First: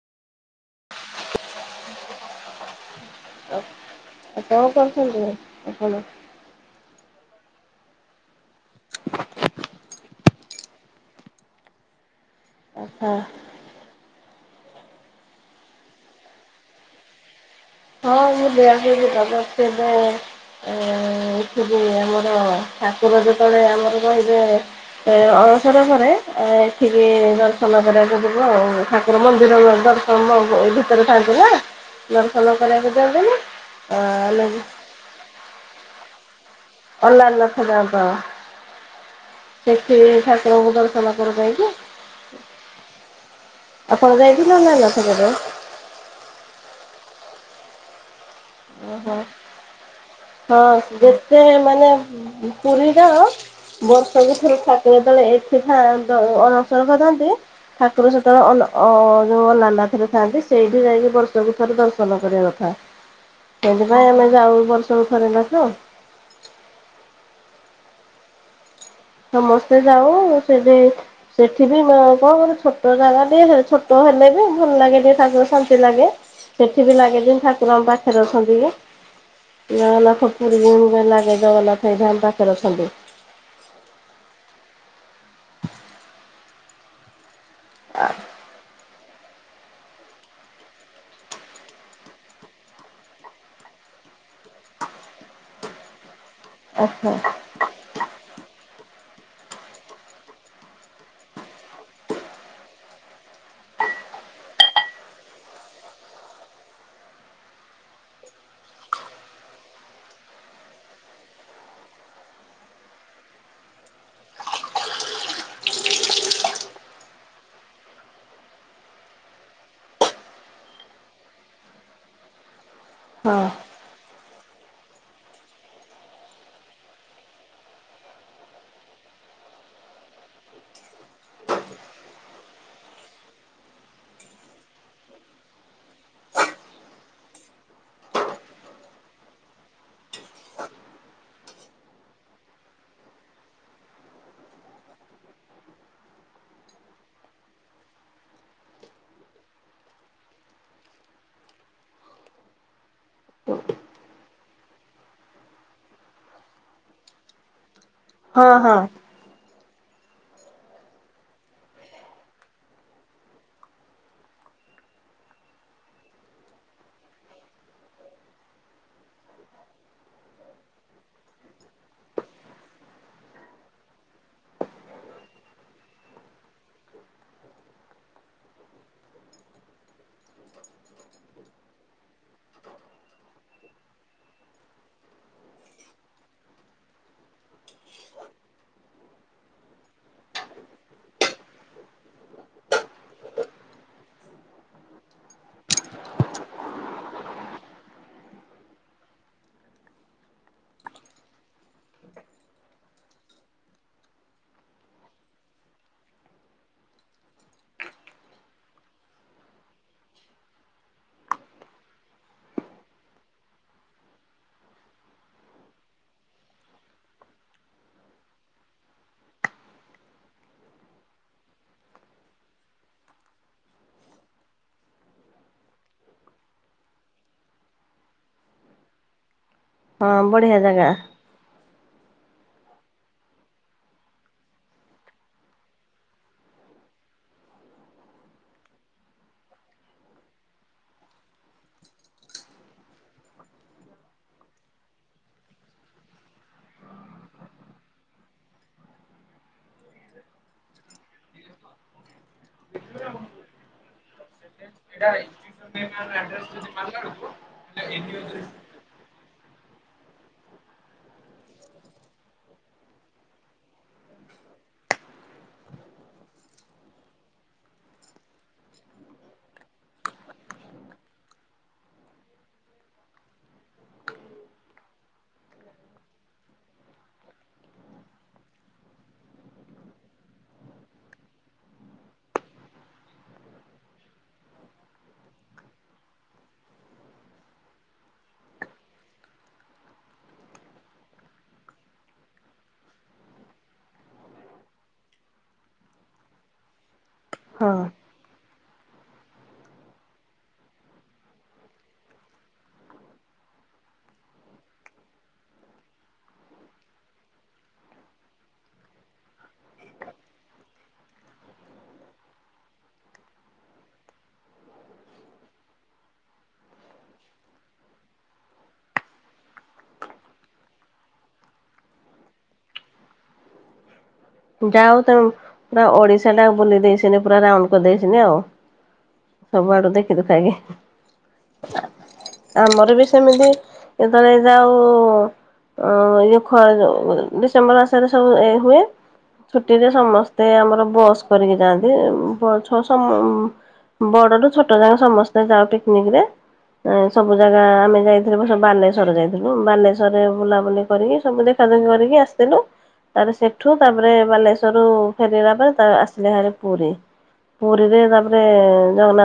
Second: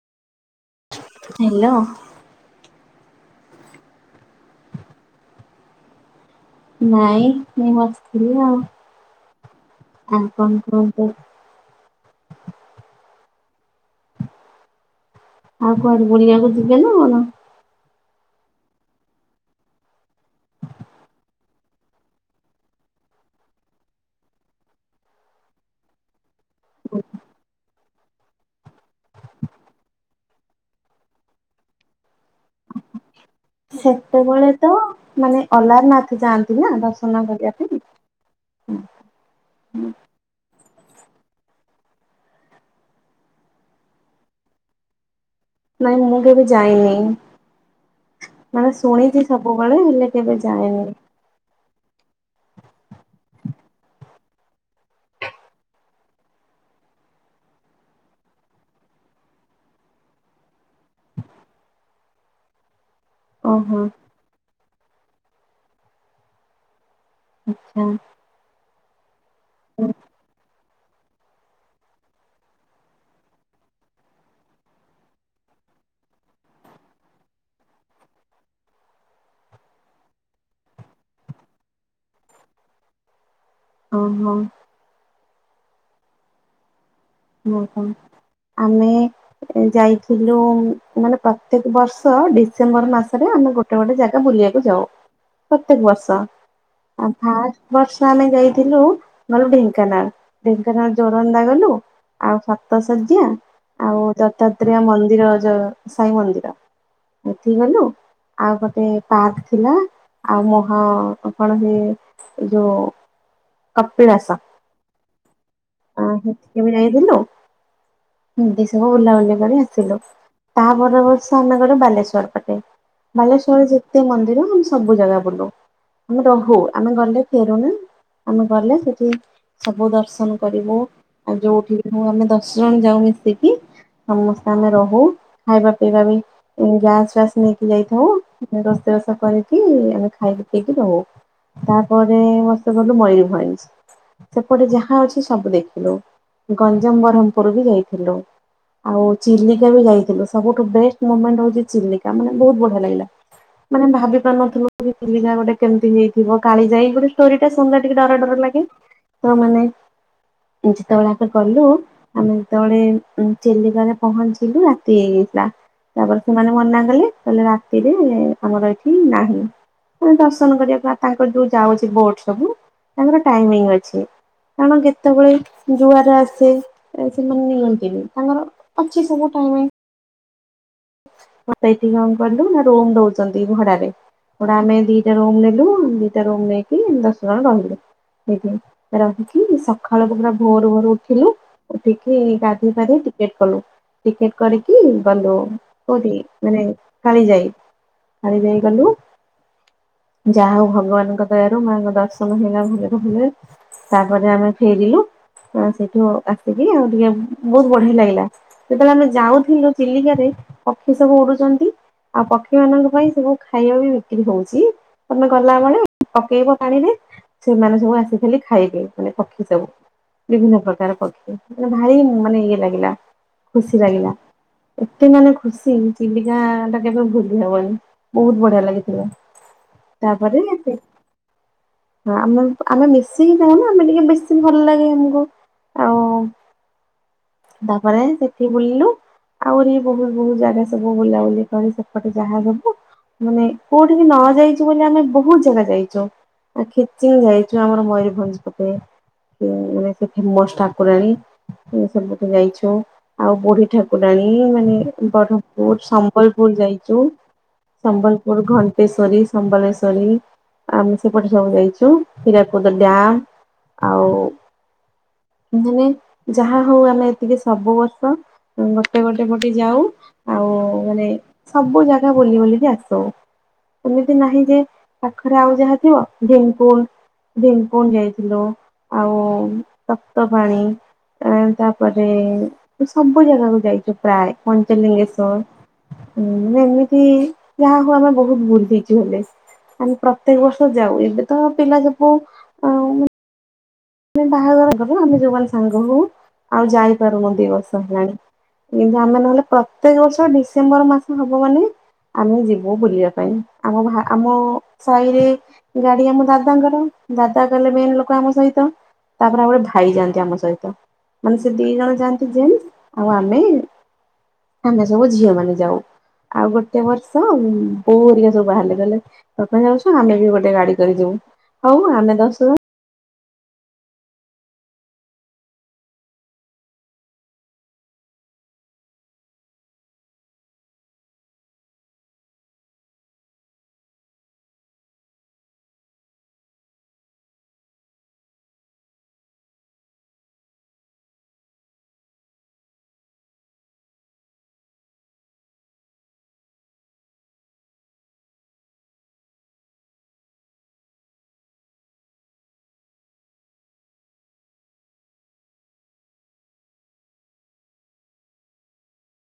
Hello କଣ କରୁଛନ୍ତି? ନାଇଁ ମୁ ବସିଥିଲି ଆଉ ଆଉ କଣ କୁହନ୍ତୁ। ଆଚ୍ଛା ଆଉ କୁଆଡେ ବୁଲିବାକୁ ଯିବେ ନା କଣ? [unintelligible] ଆ ଏଠିବି ଆମର ଠାକୁର ଯେତେବେଳେ ଆମର କହିବେ। ଅଣସର ପରେ ଟିକିଏ ଦର୍ଶନ କରିବାକୁ ଯିବୁ ହଁ ଠାକୁର ମନ୍ଦିର ଦର୍ଶନ ଭିତରେ ଥାଆନ୍ତି ନା? ଦର୍ଶନ କରିବାକୁ। ଦିଅନ୍ତିନି ଆମେ ସେତେବେଳେ ତ ମାନେ ଅଲାର ନାଥ ଯାଆନ୍ତି। ନା ଦର୍ଶନ କରିବା ପାଇଁ। ଅଲାରନାଥ [unintelligible] ସେଠି ଠାକୁରଙ୍କୁ ଦର୍ଶନ କରି ଦେଇକି। ଆପଣ ଯାଇ ଥିନାଲେ [unintelligible] ନାଇଁ ମୁଁ କେବେ ଯାଇନି। ମାନେ ଓହୋ ଶୁଣିଛି ସବୁବେଳେ ହେଲେ କେବେ ଜାଏନି। ସେ ମାନେ ପୁରୀ [unintelligible] ବର୍ଷକୁ ଥରେ ଠାକୁର ଯେତେବେଳେ ଏଠି ଅଣସର କରନ୍ତି- ଠାକୁର ସେତେବେଳେ ଅ ଅନା ଅନାରନାଥରେ ଥାଆନ୍ତି ସେଇଠି ଯାଇକି ବର୍ଷକୁ ଥରେ ଦର୍ଶନ କରିବା କଥା। ଓହୋ ସେଥିପାଇଁ ଆମେ ଯାଉ ବର୍ଷରୁ ଥରେ ନାଖା। ଆଚ୍ଛା। ସମସ୍ତେ ଯାଉ ସେଠି - ସେଠି ବି କଣ ଛୋଟ ଜାଗା ଟିକେ ଛୋଟ ହେଲେ ବି ଭଲ ଲାଗେ ଟିକେ ତାଙ୍କର ଶାନ୍ତି ଲାଗେ। ସେଠି ବି ଲାଗେ ଯେ ଠାକୁରଙ୍କ ମୋ ପାଖରେ ଅଛନ୍ତି କି। [unintelligible] ଜଗନ୍ନାଥ ଏଇଠି ଆମ ପାଖରେ ଅଛନ୍ତି। ଓ ହୋ। ଓହୋ ଆମେ ଯାଇଥିଲୁ ମାନେ ପ୍ରତ୍ୟେକ ବର୍ଷ ଡିସେମ୍ବର ମାସରେ ଆମେ ଗୋଟେ ଗୋଟେ ଗୋଟେ ଜାଗା ବୁଲିବାକୁ ଯାଉ ପ୍ରତ୍ୟେକ ବର୍ଷ ଆଚ୍ଛା ଆ ବର୍ଷ ଆମେ ଯାଇଥିଲୁ ଗଲୁ ଢେଙ୍କାନାଳ ଢେଙ୍କାନାଳ ଜୋରନ୍ଦା ଗଲୁ। ଆଉ ସପ୍ତଶଯ୍ୟା ଆଉ ଦତ୍ତାତ୍ରୟ ମନ୍ଦିର ଯଉ ସାଇ ମନ୍ଦିର। ସେଠିକି ଗଲୁ। ଆଉ ଗୋଟେ ପାର୍କ ଥିଲା ଆଉ ମୁହଁ କପଣ ହୁଏ। ଯୋ କପିଳାସ [unintelligible] ଥିଲୁ [unintelligible] ବୁଲାବୁଲି କରି ଆସିଲୁ। ତାହା ପରବର୍ଷ ଆମେ ଗଲୁ ବାଲେଶ୍ୱର ପଟେ। ହଁ। ବାଲେଶ୍ଵରରେ ଯେତେ ମନ୍ଦିର ଆମେ ସବୁ ଜାଗା ବୁଲୁ। ଆମେ ରହୁ ଆମେ ଗଲେ ଫେରୁନା। ଆମେ ଗଲେ ସେଠି ସବୁ ଦର୍ଶନ କରିବୁ ଆଉ ଯୋଉଠି ହଉ ଆମେ ଦଶ ଜଣ ଯାଉ ମିଶିକି ସମସ୍ତେ ଆମେ ରହୁ ଖାଇବା ପିଇବା ବି ଗ୍ୟାସ ଫାସ ନେଇକି ଯାଇଥାଉ ରୋଷେଇ ବାଷ କରିକି ଆମେ ଖାଇକି ପିଇକି ରହୁ। ତାପରେ ମସ୍ତେ ଗଲୁ ମୟୂରଭଞ୍ଜ। ସେପଟେ ଯାହା ଅଛି ସବୁ ଦେଖିଲୁ। ଗଞ୍ଜାମ ବ୍ରହ୍ମପୁର ବି ଯାଇଥିଲୁ। ଆଉ ଚିଲିକା ବି ଯାଇଥିଲୁ। ସବୁଠୁ ବେଷ୍ଟ ମୁମେଣ୍ଟ ହଉଛି ଚିଲିକା। ମାନେ ବହୁତ ବଢିଆ ଲାଗିଲା। ମାନେ ଭାବି ପାରୁନଥିଲୁ ଚିଲିକା ଗୋଟେ କେମିତି ହେଇଥିବ? କାଳି ଯାଇ ଗୋଟେ ଷ୍ଟୋରି ଟା ଶୁନିଲେ ଟିକେ ଡର ଡର ହଁ ଲାଗେ ହଁ ତ ମାନେ ଯେତେବେଳା ଗଲୁ ଆମେ ଯେତେବେଳେ ଚିଲିକାରେ ପହଞ୍ଚିଲୁ ରାତି ହେଇଯାଇଥିଲା। ତାପରେ ସେମାନେ ମନା କଲେ ତାହଲେ ରାତିରେ ଆମର ଏଇଠି ନାହିଁ। ମାନେ ଦର୍ଶନ କରିବାକୁ ତାଙ୍କର ଯୋଉ ଯାଉଛି ବୋଟ ସବୁ ତାଙ୍କର ଟାଇମିଙ୍ଗ ଅଛି। କାରଣ କେତେବେଳେ ଦୁଆର ଆସେ ସେମାନେ ନିଅନ୍ତିନି ତାଙ୍କର ଅଛି ସବୁ ଟାଇମ ମତ ଏଠିକି କଣ କିଲୁ ନା ରୋମ ଦଉଛନ୍ତି ଭଡାରେ। ଗୋଟା ଆମେ ଦିଟା ରୁମ ନେଲୁ ଦିଟା ରୁମ ନେଇକି ଦଶ ଜଣ ରହିଲୁ। ସେ ରହିିକି ସକାଳୁ ପା ଭୋର ଭୋର ଉଠିଲୁ। ଉଠିକି ଗାଧୋଇ ଫଧେଇ ଟିକେଟ କଲୁ ଟିକେଟ କରିକି ଗଲୁ। କୋଉଠି ମାନେ କାଳି ଯାଇ କାଳି ଯାଇ ଗଲୁ। ଯାହା ହଉ ଭଗବାନଙ୍କ ଦୟାରୁ ମାଆଙ୍କ ଦର୍ଶନ ହେଇଗଲା ଭଲରେ ଭଲ ତାପରେ ଆମେ ଫେରିଲୁ ସେଇଠୁ ଆସିକି ଆଉ ଟିକେ ବହୁତ ବଢିଆ ଲାଗିଲା। ଯେତେବେଳେ ଆମେ ଯାଉଥିଲୁ ଚିଲିକାରେ ପକ୍ଷୀ ସବୁ ଉଡୁଛନ୍ତି। ଆଉ ପକ୍ଷୀ ମାନଙ୍କ ପାଇଁ ସବୁ ଖାଇବା ବି ବିକ୍ରି ହଉଛି। ତମେ ଗଲାବେଳେ ପକେଇବ ପାଣିରେ। ସେମାନେ ସବୁ ଆସିି ଖାଇବେ ମାନେ ପକ୍ଷୀ ସବୁ। ବିଭିନ୍ନ ପ୍ରକାର ପକ୍ଷୀ [unintelligible] ଭାରି ମାନେ ଇଏ ଲାଗିଲା ଖୁସି ଲାଗିଲା। ଏତେ ମାନଙ୍କ ଖୁସି ଚିଲିକା ଟା କେବେ ଭୁଲି ହବନି ବହୁତ ବଢିଆ ଲାଗିଥିବ। ହଁ ତାପରେ ବଢିଆ ଆସି ଜାଗା ହଁ ଆମ ଆମେ ମିଶିକି ଯଉ ନା ଆମେ ଟିକେ ବେଶୀ ଭଲ ଲାଗେ ଆମକୁ ଆଉ ତାପରେ ସେଠି ବୁଲିଲୁ ଆହୁରି ବହୁତ ବହୁ ଜାଗା ସବୁ ବୁଲାବୁଲି କରି ସେପଟେ ଯାହା ସବୁ ମାନେ କୋଉଠିକି ନ ଯାଇଚୁ ବୋଲି ଆମେ ବୋହୁତ ଜାଗା ଯାଇଚୁ। ଆ ଖିଚିଙ୍ଗ୍ ଯାଇଛୁ ଆମର ମୟୂରଭଞ୍ଜ ପଟେ। ସେ ମାନେ ସେ ଫେମସ୍ ଠାକୁରାଣୀ। ଏ ସବୁ ତ ଯାଇଛୁ ଆଉ ବୁଢ଼ୀ ଠାକୁରାଣୀ ମାନେ ବରମପୁର ସମ୍ବଲପୁର ଯାଇଚୁ। ସମ୍ବଲପୁର ଘଣ୍ଟେଶ୍ଵରୀ ସମ୍ବଲେଶ୍ଵରୀ। ଆମ୍ ସେପଟେ ସବୁ ଯାଇଛୁ ହରାକୁଦ ଡ୍ୟାମ। ଆଉ [unintelligible] ମାନେ ଯାହା ହଉ ଆମେ ଏତିକି ସବୁ ବର୍ଷ ହୁଁ ଗୋଟେ ଗୋଟେ ପଟେ ଯାଉ। ଆଉ ମାନେ ସବୁ ଜାଗା ବୁଲି ବୁଲିକି ଆସୁ। ଏମିତି ନାହିଁ ଯେ ପାଖରେ ଆଉ ଯାହା ଥିବ ଢେଙ୍କୁଲ୍ ଭିମକୁଣ୍ଡ ଯାଇଥିଲୁ ଆଉ ଶପ୍ତ ଫେଣି। ଆଁ ତାପରେ ସବୁ ଜାଗାକୁ ଯାଇଛୁ ପ୍ରାଏ ପଞ୍ଚଲିଙ୍ଗେଶ୍ଵର ହୁଁ ମାନେ ଏମିତି ଯାହା ହୋଉ ଆମେ ବୋହୁତ ବୁଲିଚୁ ହେଲେ। ଆମେ ପ୍ରତ୍ୟେକ ବର୍ଷ ଯାଉ ଏବେ ତ ପିଲା ଜପୁ ଆଉ ମାନେ ବାହାଘର ଗଲୁ ଆମେ ଯୋଉମାନେ ସାଙ୍ଗ ହଉ ଆଉ ଯାଇପାରୁନୁ ଦି ବର୍ଷ ହଁ ହେଲାଣି। କିନ୍ତୁ ଆମେ ନହେଲେ ପ୍ରତ୍ୟେକ ବର୍ଷ ଡିସେମ୍ବର ମାସ ହବ ମାନେ ଆମେ ଯିବୁ ବୁଲିବା ପାଇଁ ଆମ ଭା ଆମ ସାହିରେ ଗାଡ଼ି ଆମ ଦାଦାଙ୍କର ଦାଦା ଗଲେ ମେନ୍ ଲୋକ ଆମ ସହିତ। ତାପରେ ଆଉ ଗୋଟେ ଭାଇ ଯାଆନ୍ତି ଆମ ସହିତ। ମାନେ ସେ ଦି ଜଣ ଯାଆନ୍ତି ଜେନ୍ସ ଆଉ ଆମେ ଆମେ ସବୁ ଝିଅ ମାନେ ଯାଉ। ଆଉ ଗୋଟେ ବର୍ଷ ବୋଉ ହେରିକା ସବୁ ବାହାରିଲେ କହିଲେ ତମେ ଯାଉଛ ଆମେ ବି ଗୋଟେ ଗାଡ଼ି କରି ଯିବୁ ଆଉ ଆମେ ଦଶ ଜ ଯା ହୋଉ ତମେ ପୁରା ଓଡ଼ିଶା ଟାକୁ ବୁଲି ଦେଇଛନ୍ତି ପୁରା ରାଉଣ୍ଡ କରିଦେଇଛନ୍ତି ଆଉ। ସବୁଆଡୁ ଦେଖି ଦୁଖାକି। ଆମର ବି ସେମିତି ଯେତେବେଳେ ଯାଉ ଅ ଇଏ ଖରା ଯୋଉ ଡିସେମ୍ବର ମାସରେ ସବୁ ଏ ହୁଏ। ଛୁଟିରେ ସମସ୍ତେ ଆମର ବସ୍ କରିକି ଯାଆନ୍ତି ବ ଛ ସମ ବଡ଼ ଠୁ ଛୋଟ ଯାଏ ସମସ୍ତେ ଯାଉ ପିକିନିକ୍ ରେ। ଆଁ ସବୁ ଜାଗା ଆମେ ଯାଇଥିଲୁ ବ ବାଲେଶ୍ଵର ଯାଇଥିଲୁ ବାଲେଶ୍ଵରରେ ବୁଲାବୁଲି କରିକି ସବୁ ଦେଖ ଦେଖା ଦେଖି କରିକି ଆସିଥିଲୁ ତାପରେ ସେଠୁ ତାପରେ ବାଲେଶ୍ଵର ରୁ ଫେରିଲା ପରେ ତା ଆସିଲେ ହାରି ପୁରୀ। ପୁରୀରେ ତାପରେ ଜଗନ୍ନାଥ